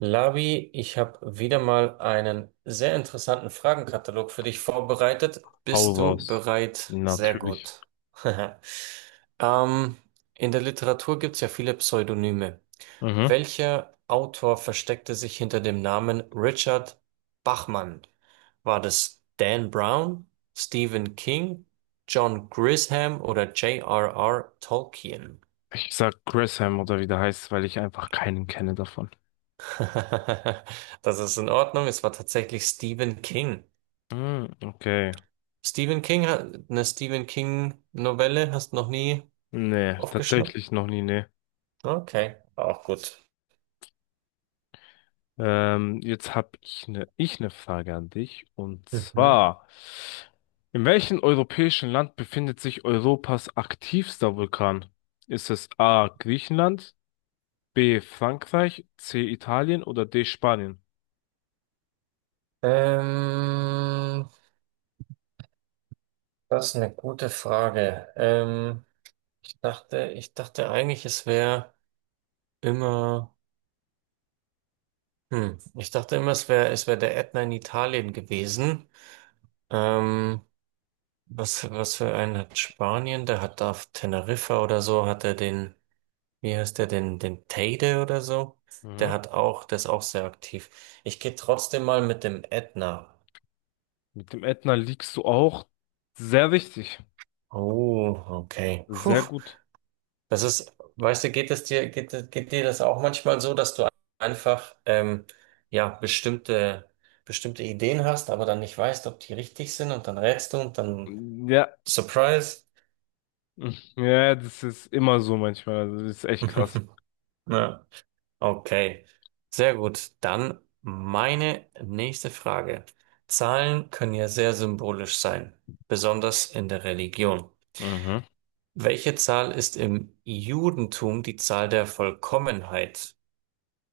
Labi, ich habe wieder mal einen sehr interessanten Fragenkatalog für dich vorbereitet. Paul Bist du Walls. bereit? Sehr Natürlich. gut. Ähm, in der Literatur gibt es ja viele Pseudonyme. Mhm. Welcher Autor versteckte sich hinter dem Namen Richard Bachman? War das Dan Brown, Stephen King, John Grisham oder J.R.R. Tolkien? Ich sag Gresham oder wie der heißt, weil ich einfach keinen kenne davon. Das ist in Ordnung. Es war tatsächlich Stephen King. Hm, okay. Stephen King hat eine Stephen King Novelle, hast noch nie Nee, aufgeschnappt? tatsächlich noch nie, nee. Okay, auch gut. Jetzt hab ich ne Frage an dich. Und Mhm. zwar, in welchem europäischen Land befindet sich Europas aktivster Vulkan? Ist es A. Griechenland, B. Frankreich, C. Italien oder D. Spanien? Ähm, das ist eine gute Frage. Ich dachte eigentlich, es wäre immer, ich dachte immer, es wäre der Ätna in Italien gewesen. Ähm, was für einen hat Spanien? Der hat auf Teneriffa oder so, hat er den. Wie heißt der denn? Den Teide oder so? Der Mhm. hat auch, der ist auch sehr aktiv. Ich gehe trotzdem mal mit dem Ätna. Mit dem Ätna liegst du auch sehr richtig. Oh, okay. Puh, Sehr gut. das ist, weißt du, geht dir das auch manchmal so, dass du einfach, ja, bestimmte Ideen hast, aber dann nicht weißt, ob die richtig sind und dann rätst du und dann Ja, Surprise. ja, das ist immer so manchmal. Das ist echt krass. Ja. Okay, sehr gut. Dann meine nächste Frage. Zahlen können ja sehr symbolisch sein, besonders in der Religion. Mhm. Welche Zahl ist im Judentum die Zahl der Vollkommenheit?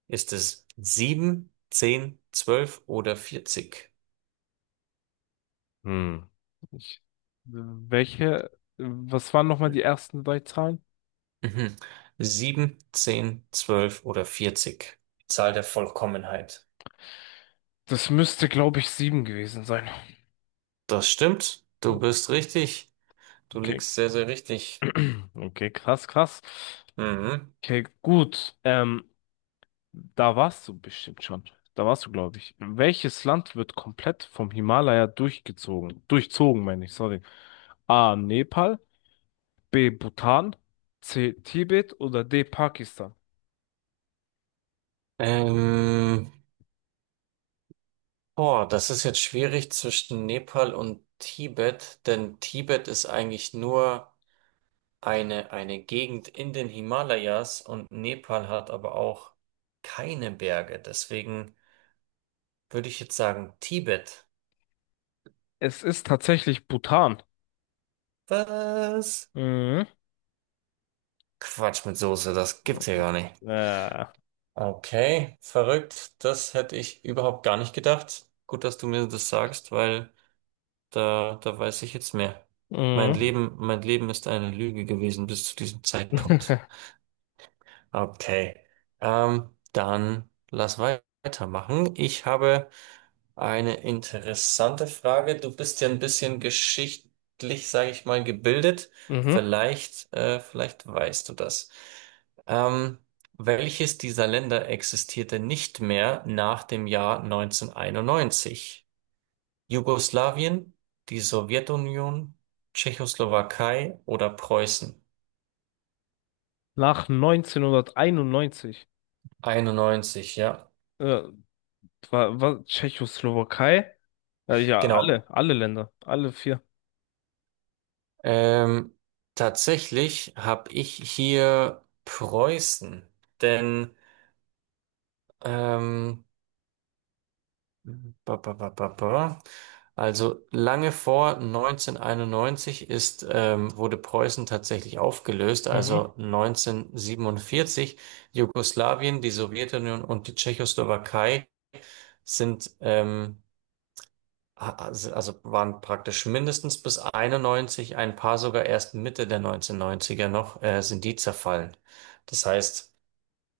Ist es 7, 10, 12 oder 40? Hm. Ich, welche, Was waren nochmal die ersten drei Zahlen? Mhm. sieben, zehn, zwölf oder 40. Die Zahl der Vollkommenheit. Das müsste, glaube ich, sieben gewesen sein. Das stimmt. Du bist richtig. Du Okay, liegst sehr, sehr richtig. okay, krass, krass. Mhm. Okay, gut. Da warst du bestimmt schon. Da warst du, glaube ich. Welches Land wird komplett vom Himalaya durchgezogen? Durchzogen, meine ich, sorry. A. Nepal, B. Bhutan, C. Tibet oder D. Pakistan? Ähm, boah, das ist jetzt schwierig zwischen Nepal und Tibet, denn Tibet ist eigentlich nur eine Gegend in den Himalayas und Nepal hat aber auch keine Berge. Deswegen würde ich jetzt sagen Tibet. Es ist tatsächlich Bhutan. Was? Mhm. Quatsch mit Soße, das gibt's ja gar nicht. Äh. Okay, verrückt. Das hätte ich überhaupt gar nicht gedacht. Gut, dass du mir das sagst, weil da, da weiß ich jetzt mehr. Mhm. Mein Leben ist eine Lüge gewesen bis zu diesem Zeitpunkt. Okay. Dann lass weitermachen. Ich habe eine interessante Frage. Du bist ja ein bisschen geschichtlich, sage ich mal, gebildet. Mhm. Vielleicht, vielleicht weißt du das. Ähm, welches dieser Länder existierte nicht mehr nach dem Jahr 1991? Jugoslawien, die Sowjetunion, Tschechoslowakei oder Preußen? Nach 1991. Einundneunzig, ja. Äh, war Tschechoslowakei? Ja, Genau. alle Länder, alle vier. Ähm, tatsächlich habe ich hier Preußen, denn ähm, ba, ba, ba, ba, ba. Also lange vor 1991 ist, wurde Preußen tatsächlich aufgelöst, Mhm. also 1947. Jugoslawien, die Sowjetunion und die Tschechoslowakei sind, also waren praktisch mindestens bis 91, ein paar sogar erst Mitte der 1990er noch, sind die zerfallen. Das heißt,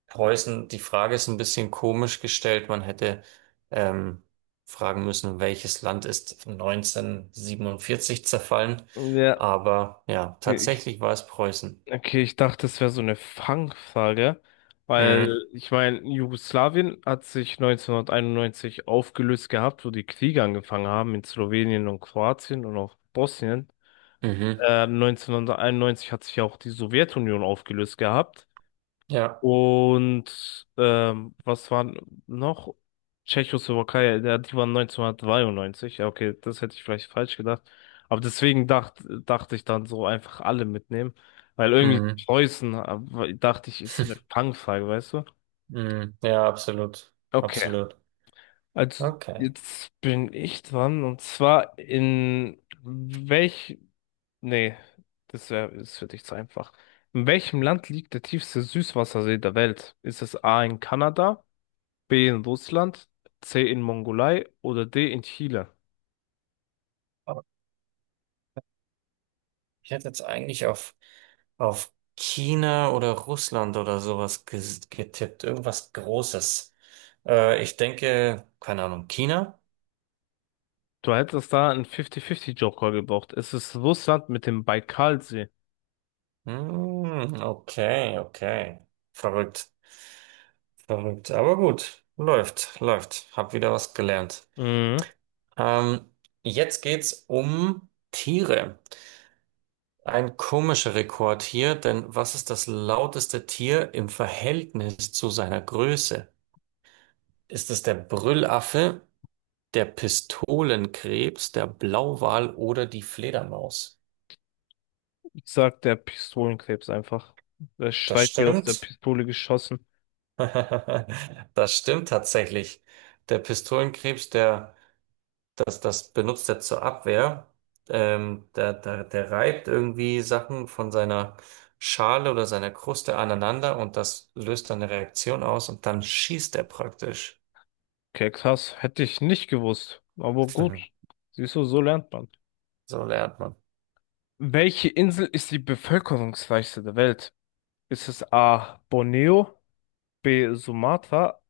Preußen, die Frage ist ein bisschen komisch gestellt. Man hätte ähm, fragen müssen, welches Land ist 1947 zerfallen? Ja, Aber ja, ich, tatsächlich war es Preußen. okay, ich dachte, es wäre so eine Fangfrage, weil Mhm. ich meine, Jugoslawien hat sich 1991 aufgelöst gehabt, wo die Kriege angefangen haben in Slowenien und Kroatien und auch Bosnien. Mhm. 1991 hat sich ja auch die Sowjetunion aufgelöst gehabt. Ja. Und was war noch? Tschechoslowakei, ja, die waren 1993. Ja, okay, das hätte ich vielleicht falsch gedacht. Aber deswegen dachte ich dann so einfach alle mitnehmen. Weil irgendwie Mhm. Preußen, dachte ich, ist so eine Fangfrage, weißt du? Mhm. Ja, absolut. Okay, Absolut. also Okay. jetzt bin ich dran. Und zwar, in welch nee, das wäre das für dich zu einfach. In welchem Land liegt der tiefste Süßwassersee der Welt? Ist es A in Kanada, B in Russland, C in Mongolei oder D in Chile? Aber ich hätte jetzt eigentlich auf China oder Russland oder sowas getippt. Irgendwas Großes. Ich denke, keine Ahnung, China? Du hättest da einen 50-50-Joker gebraucht. Es ist Russland mit dem Baikalsee. Hm, okay, okay. Verrückt, verrückt. Aber gut, läuft, läuft. Hab wieder was gelernt. Mhm. Ähm, jetzt geht's um Tiere. Ein komischer Rekord hier, denn was ist das lauteste Tier im Verhältnis zu seiner Größe? Ist es der Brüllaffe? Der Pistolenkrebs, der Blauwal oder die Fledermaus. Ich sag der Pistolenkrebs einfach. Der Das schreit wie aus der stimmt. Pistole geschossen. Das stimmt tatsächlich. Der Pistolenkrebs, das benutzt er zur Abwehr. Der reibt irgendwie Sachen von seiner Schale oder seiner Kruste aneinander und das löst dann eine Reaktion aus und dann schießt er praktisch. Okay, krass. Hätte ich nicht gewusst. Aber gut. Siehst du, so lernt man. So lernt man. Welche Insel ist die bevölkerungsreichste der Welt? Ist es A. Borneo, B. Sumatra,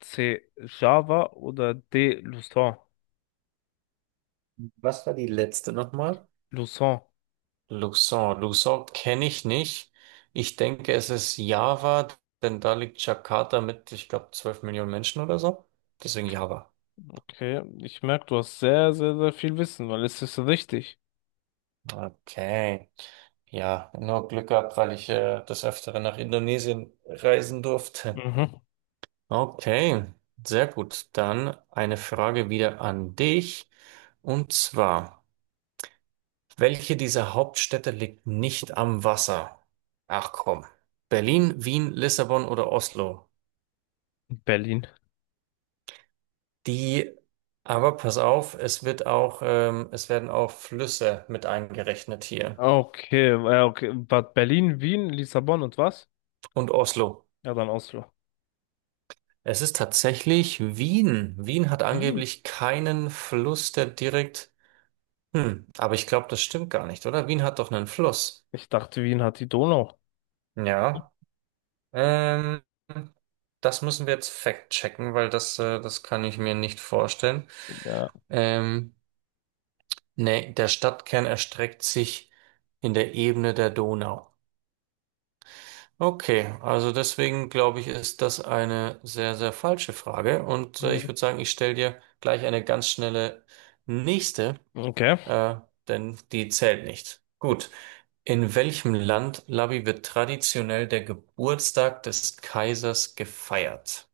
C. Java oder D. Luzon? Was war die letzte nochmal? Luzon. Luxon. Luxon kenne ich nicht. Ich denke, es ist Java, denn da liegt Jakarta mit, ich glaube, 12 Millionen Menschen oder so. Deswegen Java. Okay, ich merke, du hast sehr, sehr, sehr viel Wissen, weil es ist richtig. Okay. Ja, nur Glück gehabt, weil ich des Öfteren nach Indonesien reisen durfte. Mhm. Okay, sehr gut. Dann eine Frage wieder an dich. Und zwar, welche dieser Hauptstädte liegt nicht am Wasser? Ach komm. Berlin, Wien, Lissabon oder Oslo? Berlin. Die, aber pass auf, es wird auch, es werden auch Flüsse mit eingerechnet hier. Okay, okay. Bad Berlin, Wien, Lissabon und was? Und Oslo. Ja, dann Oslo. Es ist tatsächlich Wien. Wien hat Wien. angeblich keinen Fluss, der direkt. Hm, aber ich glaube, das stimmt gar nicht, oder? Wien hat doch einen Fluss. Ich dachte, Wien hat die Donau. Ja. Ähm, das müssen wir jetzt fact-checken, weil das, das kann ich mir nicht vorstellen. Ja. Ähm, nee, der Stadtkern erstreckt sich in der Ebene der Donau. Okay, also deswegen glaube ich, ist das eine sehr, sehr falsche Frage. Und ich Mhm. würde sagen, ich stelle dir gleich eine ganz schnelle nächste, Okay. äh, denn die zählt nicht. Gut. In welchem Land, Labi, wird traditionell der Geburtstag des Kaisers gefeiert?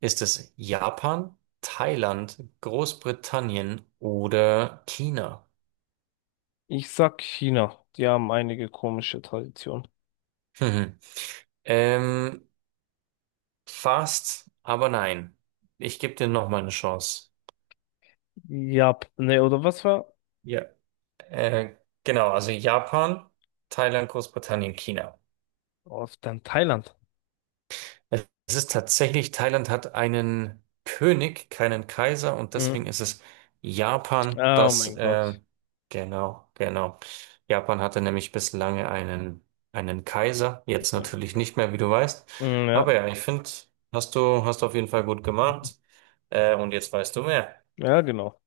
Ist es Japan, Thailand, Großbritannien oder China? Ich sag China. Die haben einige komische Traditionen. Hm. Ähm, fast, aber nein. Ich gebe dir noch mal eine Chance. Ja, nee, oder was war? Ja. Äh, genau, also Japan, Thailand, Großbritannien, China. Oh, dann Thailand. Es ist tatsächlich, Thailand hat einen König, keinen Kaiser und Mhm. deswegen ist es Japan, Oh das, mein Gott. genau, genau. Japan hatte nämlich bislang einen, einen Kaiser, jetzt natürlich Okay. nicht mehr, wie du weißt. Mm, ja, Aber ja, ich finde, hast du auf jeden Fall gut gemacht. Und jetzt weißt du mehr. ja, genau.